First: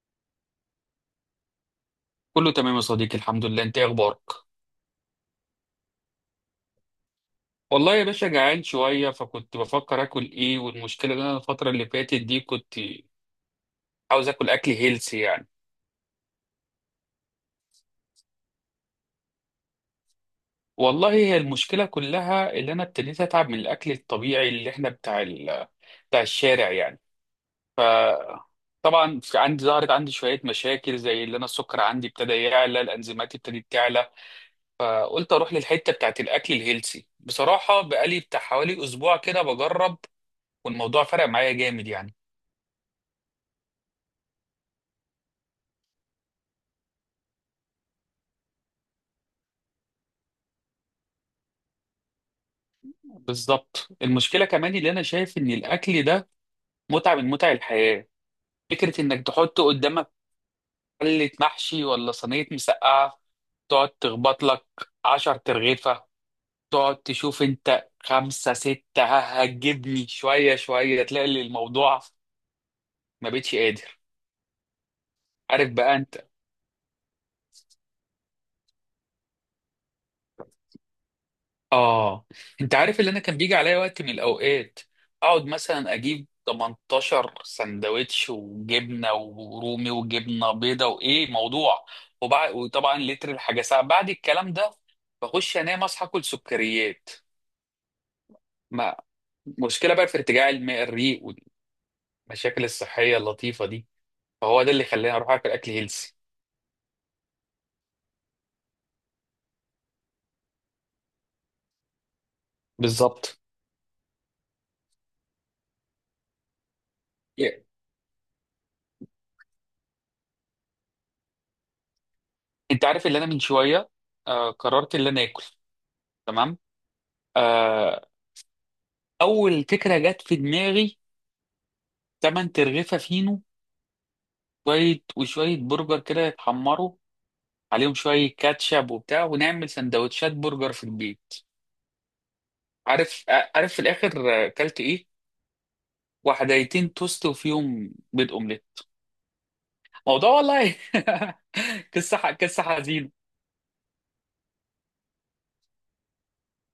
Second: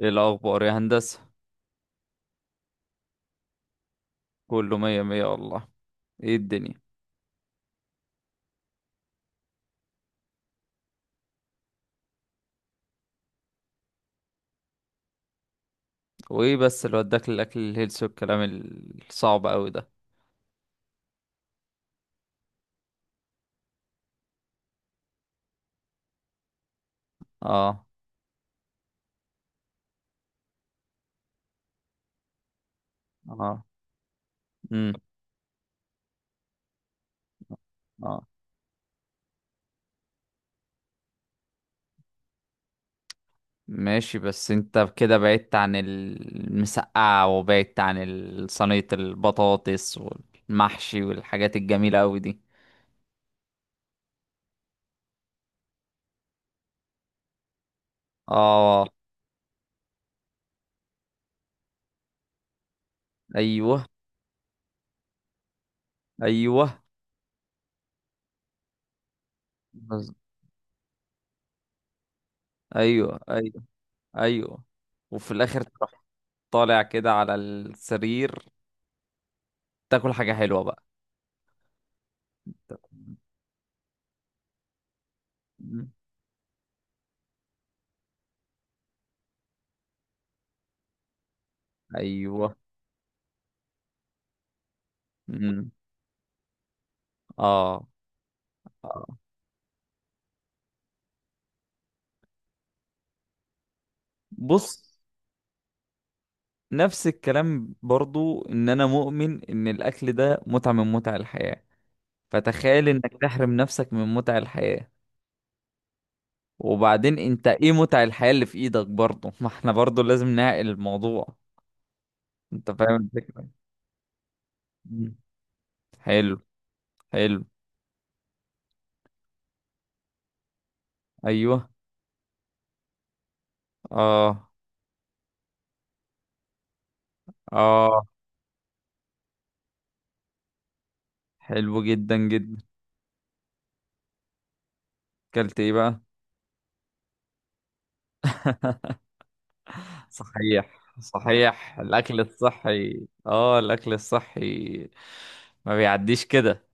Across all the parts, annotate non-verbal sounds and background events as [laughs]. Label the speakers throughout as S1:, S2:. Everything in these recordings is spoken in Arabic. S1: ايه الاخبار يا هندسه؟
S2: كله تمام يا صديقي، الحمد لله. انت ايه اخبارك؟
S1: كله مية مية والله. ايه الدنيا؟
S2: والله يا باشا جعان شويه، فكنت بفكر اكل ايه. والمشكله ان انا الفتره اللي فاتت دي كنت عاوز اكل اكل هيلثي يعني.
S1: وايه بس اللي وداك للاكل الهيلثي والكلام الصعب قوي ده؟
S2: والله هي المشكله كلها اللي انا ابتديت اتعب من الاكل الطبيعي اللي احنا بتاع الشارع يعني. ف
S1: اه.
S2: طبعا في عندي، ظهرت عندي شويه مشاكل، زي اللي انا السكر عندي ابتدى يعلى، الانزيمات
S1: اه.
S2: ابتدت تعلى.
S1: امم.
S2: فقلت اروح للحته بتاعت الاكل الهيلثي. بصراحه بقالي
S1: اه.
S2: بتاع حوالي اسبوع كده بجرب، والموضوع فرق معايا جامد يعني.
S1: ماشي، بس انت كده بعدت عن المسقعه وبعدت عن صينيه البطاطس والمحشي والحاجات الجميله قوي دي.
S2: بالظبط. المشكله كمان اللي انا شايف ان الاكل ده متعه من متع الحياه.
S1: اه.
S2: فكره انك تحط قدامك حله محشي ولا صينيه مسقعه،
S1: ايوه،
S2: تقعد تخبط لك 10 ترغيفه،
S1: ايوه.
S2: تقعد تشوف انت 5 6، ها هتجيبني
S1: بز-
S2: شويه شويه تلاقي الموضوع
S1: ايوه،
S2: ما بقتش
S1: ايوه،
S2: قادر.
S1: ايوه. وفي الاخر
S2: عارف بقى
S1: تروح
S2: انت.
S1: طالع كده على السرير، تاكل حاجه حلوه بقى.
S2: اه. انت عارف اللي انا كان بيجي عليا وقت من الاوقات، اقعد مثلا اجيب 18 سندوتش وجبنه ورومي وجبنه بيضه وايه موضوع،
S1: ايوه.
S2: وطبعا لتر الحاجه ساعه بعد الكلام ده، بخش
S1: امم.
S2: انام، اصحى اكل سكريات.
S1: اه.
S2: ما
S1: آه.
S2: مشكله بقى في ارتجاع الريق والمشاكل الصحيه اللطيفه دي. فهو ده
S1: بص.
S2: اللي خلاني اروح اكل اكل هيلسي.
S1: نفس الكلام برضو ان انا مؤمن ان الاكل ده متعة من متع الحياة، فتخيل انك
S2: بالظبط.
S1: تحرم نفسك من متع الحياة. وبعدين انت
S2: Yeah.
S1: ايه متع الحياة اللي في ايدك برضو؟ [laughs] ما احنا برضو لازم نعقل الموضوع. انت
S2: انت
S1: فاهم
S2: عارف اللي انا من
S1: الفكرة؟
S2: شويه قررت اللي
S1: مم.
S2: انا اكل.
S1: حلو.
S2: تمام.
S1: حلو.
S2: آه، اول فكره جت في دماغي
S1: ايوه.
S2: 8 ترغيفه فينو،
S1: اه،
S2: شويه وشويه برجر كده يتحمروا، عليهم
S1: اه.
S2: شويه كاتشب وبتاع، ونعمل سندوتشات برجر في البيت.
S1: حلو جدا جدا.
S2: عارف في الاخر اكلت ايه.
S1: اكلت ايه بقى؟
S2: وحدايتين توست وفيهم بيض اومليت موضوع،
S1: صحيح،
S2: والله.
S1: صحيح.
S2: [laughs]
S1: الأكل
S2: قصه
S1: الصحي،
S2: حزينه.
S1: الأكل الصحي. ما بيعديش كده.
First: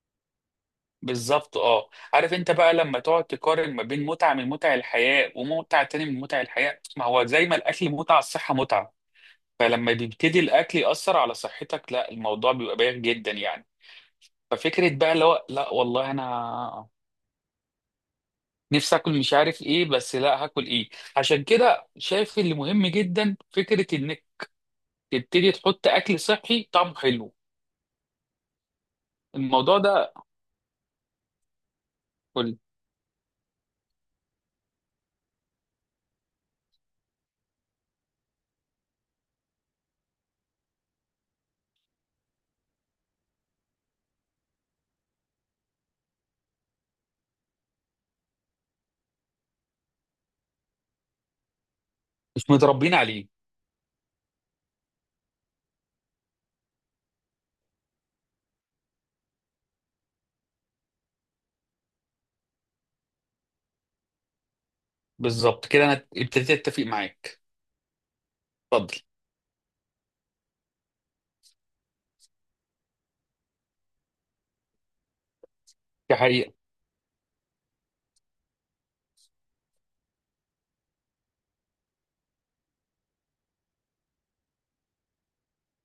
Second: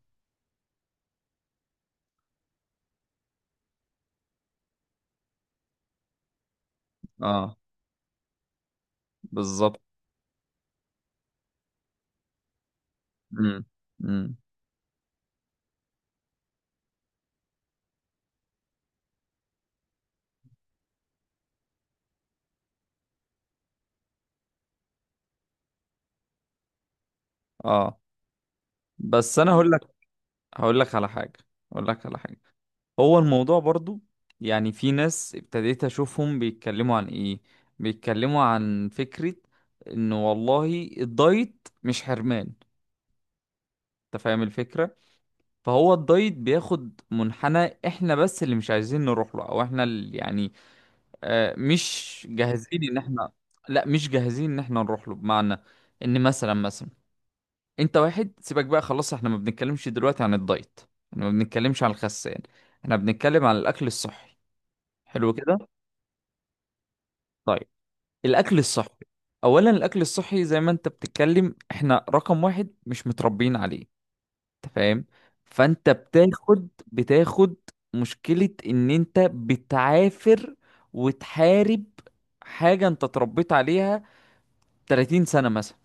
S2: بالظبط. اه. عارف انت بقى لما تقعد تقارن ما بين متعه من متع الحياه ومتعه تاني من متع الحياه. ما هو زي
S1: اه،
S2: ما الاكل متعه، الصحه متعه.
S1: بالظبط.
S2: فلما بيبتدي الاكل ياثر على صحتك، لا، الموضوع بيبقى بايخ جدا
S1: امم.
S2: يعني.
S1: امم.
S2: ففكره بقى اللي هو لا والله انا نفسي اكل مش عارف ايه، بس لا، هاكل ايه. عشان كده شايف اللي مهم جدا فكره انك تبتدي تحط اكل صحي طعمه حلو.
S1: اه. بس أنا هقول
S2: الموضوع
S1: لك،
S2: ده
S1: هقول لك على حاجة هقول لك على حاجة.
S2: كل
S1: هو الموضوع برضو، يعني، في ناس ابتديت أشوفهم بيتكلموا عن إيه؟ بيتكلموا عن فكرة إنه والله الدايت مش حرمان. أنت فاهم الفكرة؟ فهو الدايت بياخد منحنى، احنا بس اللي مش عايزين نروح له، او احنا اللي، يعني، مش
S2: مش
S1: جاهزين
S2: متربيين
S1: ان احنا.
S2: عليه.
S1: لا، مش جاهزين ان احنا نروح له، بمعنى ان، مثلا انت واحد سيبك بقى خلاص. احنا ما بنتكلمش دلوقتي عن الدايت، احنا ما بنتكلمش عن الخسان، احنا بنتكلم عن الاكل الصحي. حلو كده؟
S2: بالظبط كده، انا ابتديت اتفق معاك.
S1: طيب، الاكل
S2: اتفضل.
S1: الصحي. اولا الاكل الصحي زي ما انت بتتكلم، احنا رقم واحد مش متربيين عليه. انت فاهم؟ فانت
S2: دي حقيقه.
S1: بتاخد مشكلة ان انت بتعافر وتحارب حاجة انت اتربيت عليها 30 سنة مثلا.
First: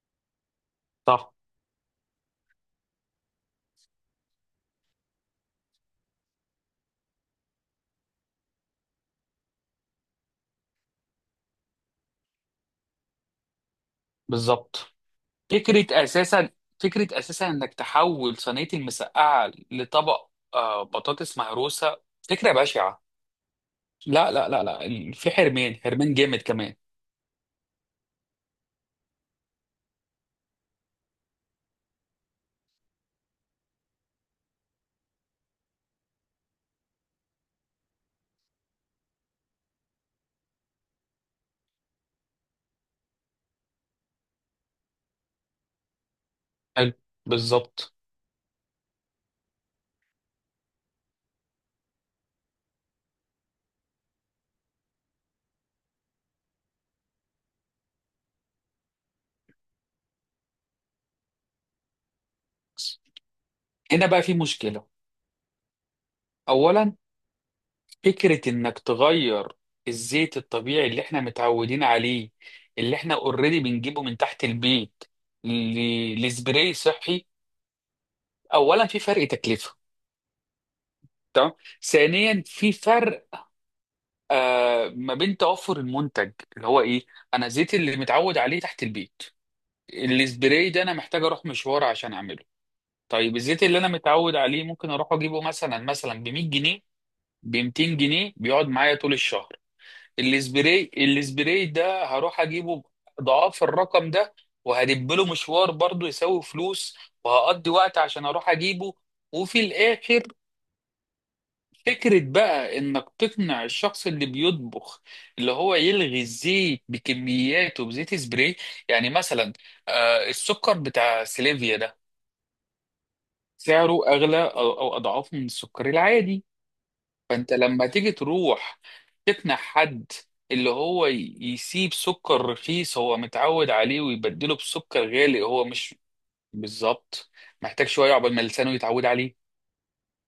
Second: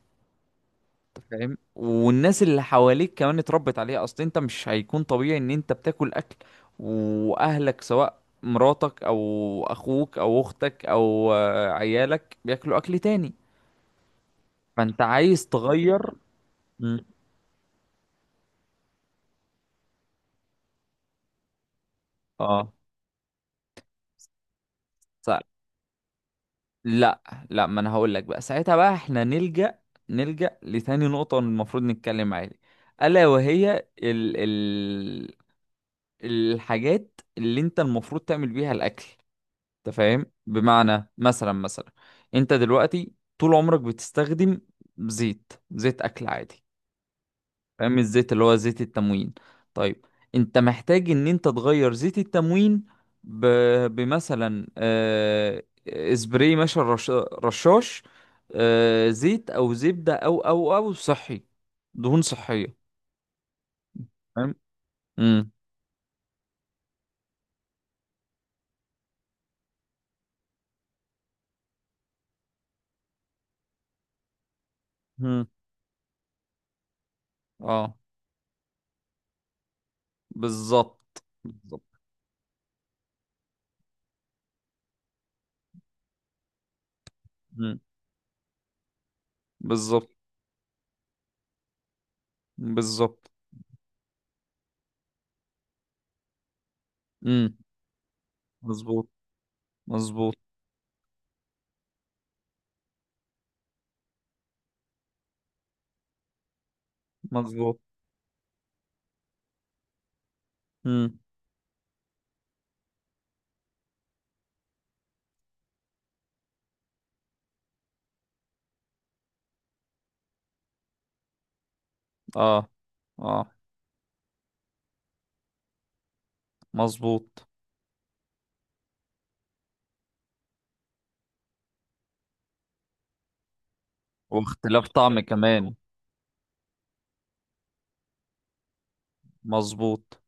S1: انت
S2: صح.
S1: فاهم؟ والناس اللي حواليك كمان اتربت عليها، اصل انت مش هيكون طبيعي ان انت بتاكل اكل واهلك، سواء مراتك او اخوك او اختك او عيالك، بياكلوا اكل تاني.
S2: بالظبط.
S1: فانت عايز تغير.
S2: فكرة أساسا
S1: مم.
S2: فكرة أساسا إنك تحول صينية المسقعة لطبق بطاطس مهروسة. فكرة
S1: اه.
S2: بشعة. لا، لا، لا، لا، في
S1: س-
S2: حرمان، حرمان جامد كمان.
S1: لا، لا، ما انا هقول لك بقى. ساعتها بقى احنا نلجأ، نلجأ لتاني نقطة المفروض نتكلم عليها، الا وهي ال ال الحاجات اللي انت المفروض تعمل بيها الاكل. انت فاهم؟ بمعنى، مثلا، انت دلوقتي طول عمرك بتستخدم زيت اكل عادي.
S2: حلو. بالظبط.
S1: فاهم؟ الزيت اللي هو زيت التموين. طيب، انت محتاج ان انت تغير زيت التموين ب... بمثلا، اسبراي ماشي، رشاش، زيت او زبدة او صحي، دهون صحية.
S2: هنا بقى في
S1: فاهم؟
S2: مشكلة.
S1: امم.
S2: أولا، فكرة إنك تغير الزيت الطبيعي اللي إحنا متعودين عليه، اللي إحنا أوريدي بنجيبه من تحت البيت
S1: امم.
S2: لسبراي صحي.
S1: اه،
S2: أولا، في فرق تكلفة.
S1: بالظبط،
S2: تمام.
S1: بالظبط.
S2: ثانيا، في فرق ما بين توفر المنتج اللي هو ايه. انا زيت
S1: مم.
S2: اللي متعود عليه تحت البيت.
S1: بالظبط،
S2: السبراي ده انا محتاج اروح مشوار عشان اعمله.
S1: بالظبط.
S2: طيب الزيت اللي انا متعود عليه ممكن اروح اجيبه مثلا ب 100 جنيه، ب
S1: امم.
S2: 200 جنيه بيقعد معايا
S1: مظبوط،
S2: طول الشهر.
S1: مظبوط،
S2: السبراي ده هروح اجيبه ضعاف الرقم ده، وهدب له مشوار برضه يساوي فلوس، وهقضي
S1: مظبوط.
S2: وقت عشان اروح اجيبه. وفي الاخر
S1: امم.
S2: فكرة بقى إنك تقنع الشخص اللي بيطبخ اللي هو يلغي الزيت بكمياته بزيت سبراي. يعني مثلا السكر بتاع سليفيا ده،
S1: اه، اه،
S2: سعره أغلى أو أضعاف من السكر العادي.
S1: مظبوط.
S2: فأنت لما تيجي تروح تقنع حد اللي هو يسيب سكر رخيص هو متعود عليه ويبدله
S1: واختلاف
S2: بسكر
S1: طعم
S2: غالي هو
S1: كمان.
S2: مش. بالظبط. محتاج شوية عقبال ما لسانه يتعود عليه.
S1: مظبوط.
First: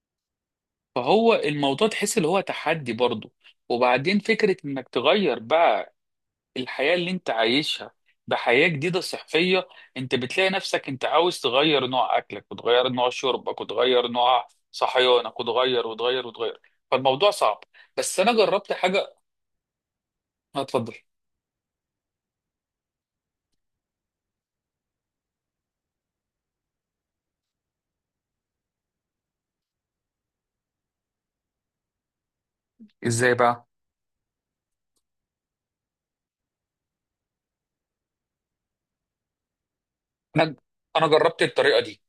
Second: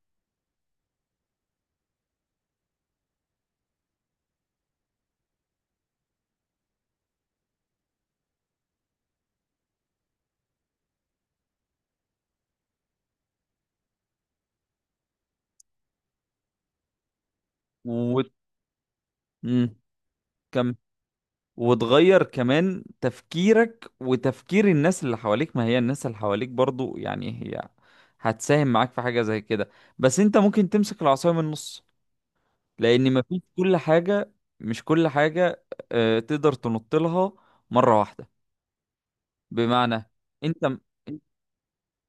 S2: فهو الموضوع تحس اللي هو تحدي برضه. وبعدين فكرة انك تغير بقى الحياة اللي انت عايشها بحياة جديدة صحية. انت بتلاقي نفسك انت عاوز تغير نوع اكلك وتغير نوع شربك وتغير نوع صحيانك وتغير وتغير وتغير. فالموضوع صعب. بس
S1: و
S2: انا جربت حاجة.
S1: امم كم
S2: اتفضل.
S1: وتغير كمان تفكيرك وتفكير الناس اللي حواليك، ما هي الناس اللي حواليك برضو، يعني، هي هتساهم معاك في حاجة زي كده. بس انت ممكن تمسك العصاية من النص، لان
S2: ازاي
S1: مفيش
S2: بقى؟
S1: كل حاجة، مش كل حاجة تقدر تنط لها مرة واحدة. بمعنى،
S2: انا
S1: انت
S2: انا جربت الطريقة دي.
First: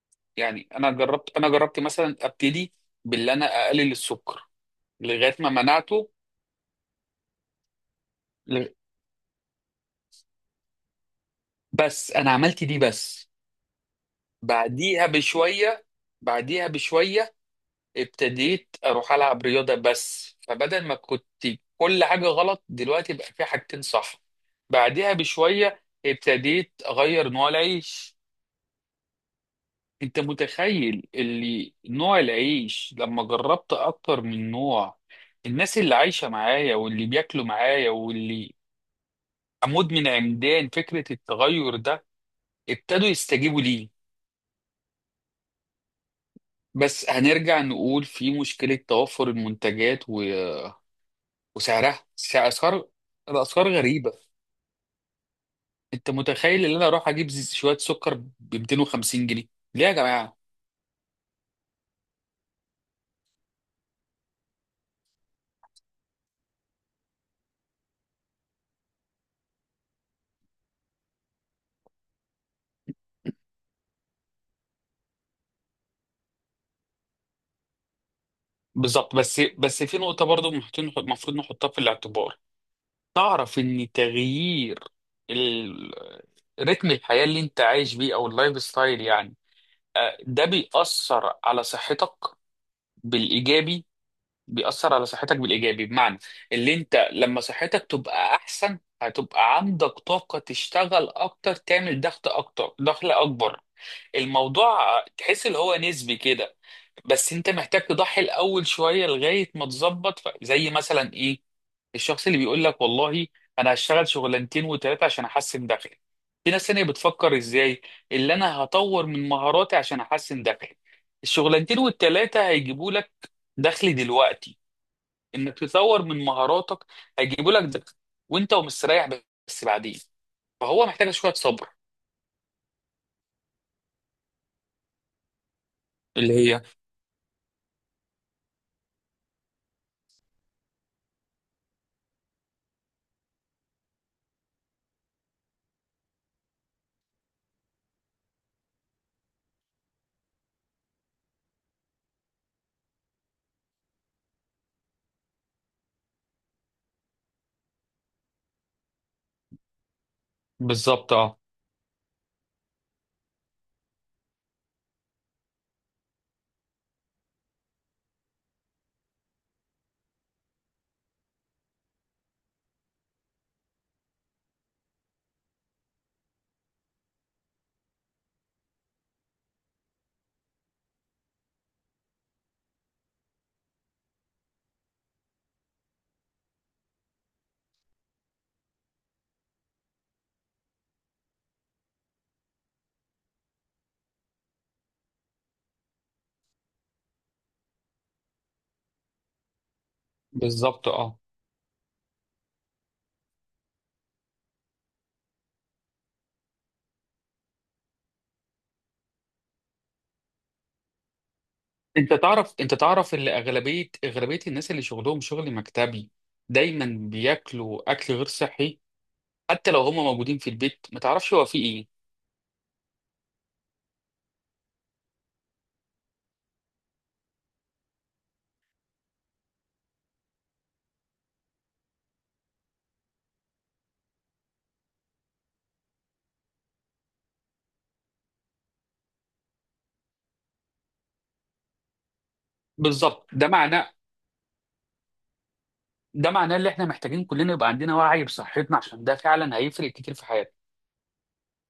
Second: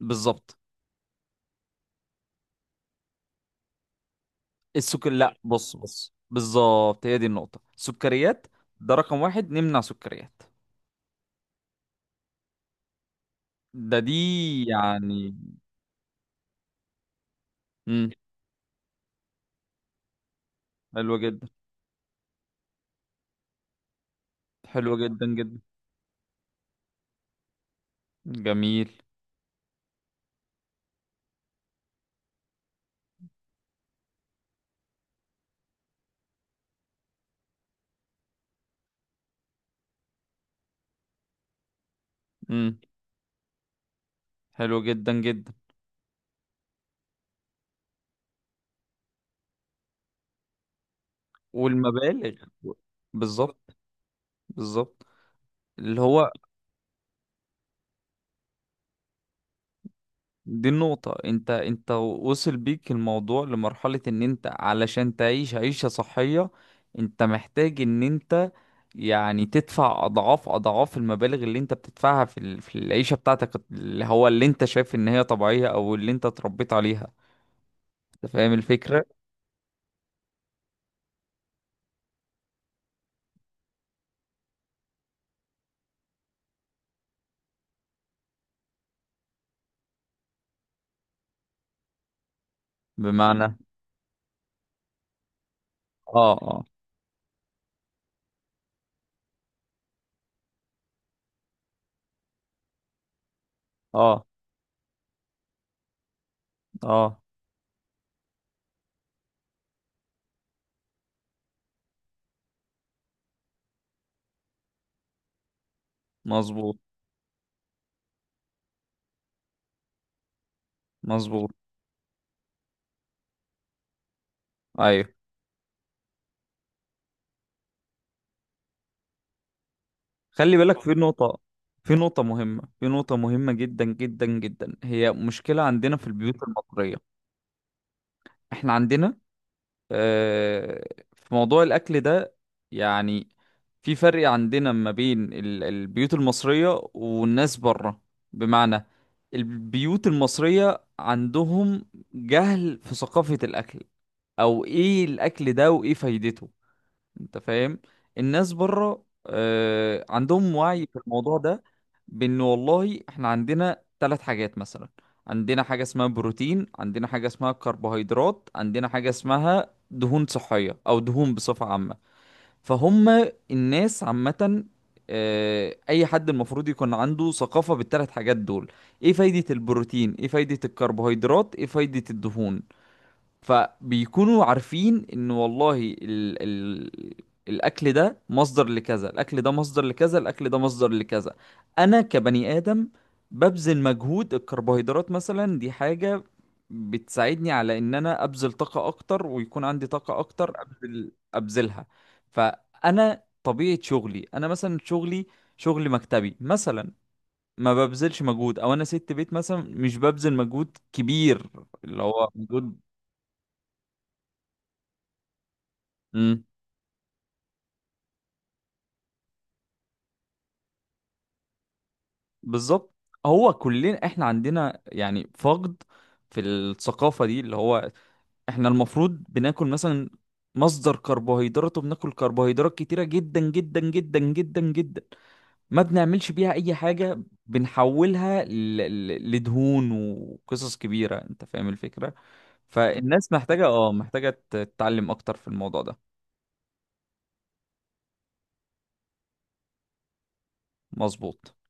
S1: بالظبط.
S2: يعني انا جربت مثلا ابتدي باللي انا اقلل السكر
S1: السكر، لا،
S2: لغاية ما
S1: بص،
S2: منعته.
S1: بص، بالظبط، هي دي النقطة، السكريات.
S2: لغ-
S1: ده رقم واحد، نمنع سكريات.
S2: بس انا عملت دي بس.
S1: ده دي
S2: بعديها
S1: يعني
S2: بشوية بعديها بشوية
S1: امم
S2: ابتديت أروح ألعب رياضة، بس فبدل ما
S1: حلوة
S2: كنت
S1: جدا.
S2: كل حاجة غلط، دلوقتي بقى في حاجتين صح.
S1: حلوة
S2: بعديها
S1: جدا جدا.
S2: بشوية ابتديت أغير نوع العيش.
S1: جميل.
S2: أنت متخيل اللي نوع العيش لما جربت أكتر من نوع، الناس اللي عايشة معايا واللي بياكلوا معايا واللي أموت من عمدان فكرة التغير ده،
S1: امم.
S2: ابتدوا يستجيبوا ليه.
S1: حلوة جدا جدا.
S2: بس هنرجع نقول في مشكلة توفر المنتجات وسعرها،
S1: والمبالغ.
S2: أسعار. الأسعار
S1: بالظبط،
S2: غريبة.
S1: بالظبط. اللي
S2: أنت
S1: هو
S2: متخيل إن أنا أروح أجيب شوية سكر ب 250 جنيه؟ ليه يا جماعة؟
S1: دي النقطة، انت وصل بيك الموضوع لمرحلة ان انت علشان تعيش عيشة صحية، انت محتاج ان انت، يعني، تدفع اضعاف اضعاف المبالغ اللي انت بتدفعها في في العيشة بتاعتك، اللي هو اللي انت شايف ان هي طبيعية او اللي انت اتربيت عليها. انت فاهم الفكرة؟
S2: بالظبط. بس في نقطة برضو المفروض نحطها في الاعتبار. تعرف إن تغيير ال... رتم الحياة اللي أنت عايش بيه، أو اللايف ستايل يعني، ده بيأثر على صحتك
S1: بمعنى،
S2: بالإيجابي. بيأثر على صحتك بالإيجابي، بمعنى
S1: اه، اه،
S2: اللي انت لما صحتك تبقى أحسن، هتبقى عندك طاقة تشتغل أكتر، تعمل ضغط أكتر، دخل أكبر.
S1: اه،
S2: الموضوع تحس اللي هو نسبي كده.
S1: اه.
S2: بس انت محتاج تضحي الأول شوية لغاية ما تظبط، زي مثلا إيه، الشخص اللي بيقول لك والله أنا هشتغل شغلانتين وتلاتة عشان أحسن دخلي. في ناس
S1: مظبوط،
S2: تانية بتفكر إزاي اللي أنا هطور من مهاراتي عشان أحسن دخلي.
S1: مظبوط.
S2: الشغلانتين والتلاتة هيجيبوا لك دخل دلوقتي،
S1: ايوه،
S2: انك تطور من مهاراتك هيجيبوا لك دخل وانت ومستريح، بس بعدين.
S1: خلي بالك
S2: فهو
S1: في
S2: محتاج شويه
S1: نقطة،
S2: صبر.
S1: في نقطة مهمة، في نقطة مهمة جدا جدا جدا، هي مشكلة عندنا في
S2: اللي
S1: البيوت
S2: هي.
S1: المصرية. احنا عندنا، آه، في موضوع الاكل ده، يعني، في فرق عندنا ما بين البيوت المصرية والناس بره. بمعنى، البيوت المصرية عندهم جهل في ثقافة الاكل، او ايه الاكل ده وايه فايدته. انت فاهم؟ الناس بره عندهم وعي في
S2: بالظبط
S1: الموضوع
S2: اه
S1: ده، بان والله احنا عندنا ثلاث حاجات مثلا. عندنا حاجة اسمها بروتين، عندنا حاجة اسمها كربوهيدرات، عندنا حاجة اسمها دهون صحية او دهون بصفة عامة. فهم الناس عامة، اي حد المفروض يكون عنده ثقافة بالثلاث حاجات دول. ايه فايدة البروتين، ايه فايدة الكربوهيدرات، ايه فايدة الدهون. فبيكونوا عارفين ان والله ال ال الاكل ده مصدر لكذا، الاكل ده مصدر لكذا، الاكل ده مصدر لكذا. انا كبني ادم ببذل مجهود، الكربوهيدرات مثلا دي حاجة بتساعدني على ان انا ابذل طاقة اكتر، ويكون عندي طاقة اكتر
S2: بالظبط
S1: ابذل
S2: اه
S1: ابذلها. فانا طبيعة شغلي، انا مثلا شغلي شغل مكتبي مثلا، ما ببذلش مجهود، او انا ست بيت مثلا، مش ببذل مجهود كبير، اللي
S2: انت
S1: هو
S2: تعرف انت
S1: مجهود.
S2: تعرف ان اغلبيه الناس اللي شغلهم شغل مكتبي دايما بياكلوا اكل غير صحي، حتى لو هم موجودين في البيت ما تعرفش هو فيه ايه.
S1: بالظبط. هو كلنا احنا عندنا، يعني، فقد في الثقافة دي، اللي هو احنا المفروض بناكل مثلا مصدر كربوهيدرات، وبناكل كربوهيدرات كتيرة جدا جدا جدا جدا جدا، ما بنعملش بيها اي حاجة، بنحولها لدهون وقصص كبيرة. انت فاهم الفكرة؟
S2: بالظبط.
S1: فالناس
S2: ده
S1: محتاجة،
S2: معناه
S1: محتاجة تتعلم اكتر في الموضوع ده.
S2: ده معناه ان احنا محتاجين كلنا يبقى عندنا وعي بصحتنا، عشان ده فعلا هيفرق كتير في حياتنا.
S1: مظبوط.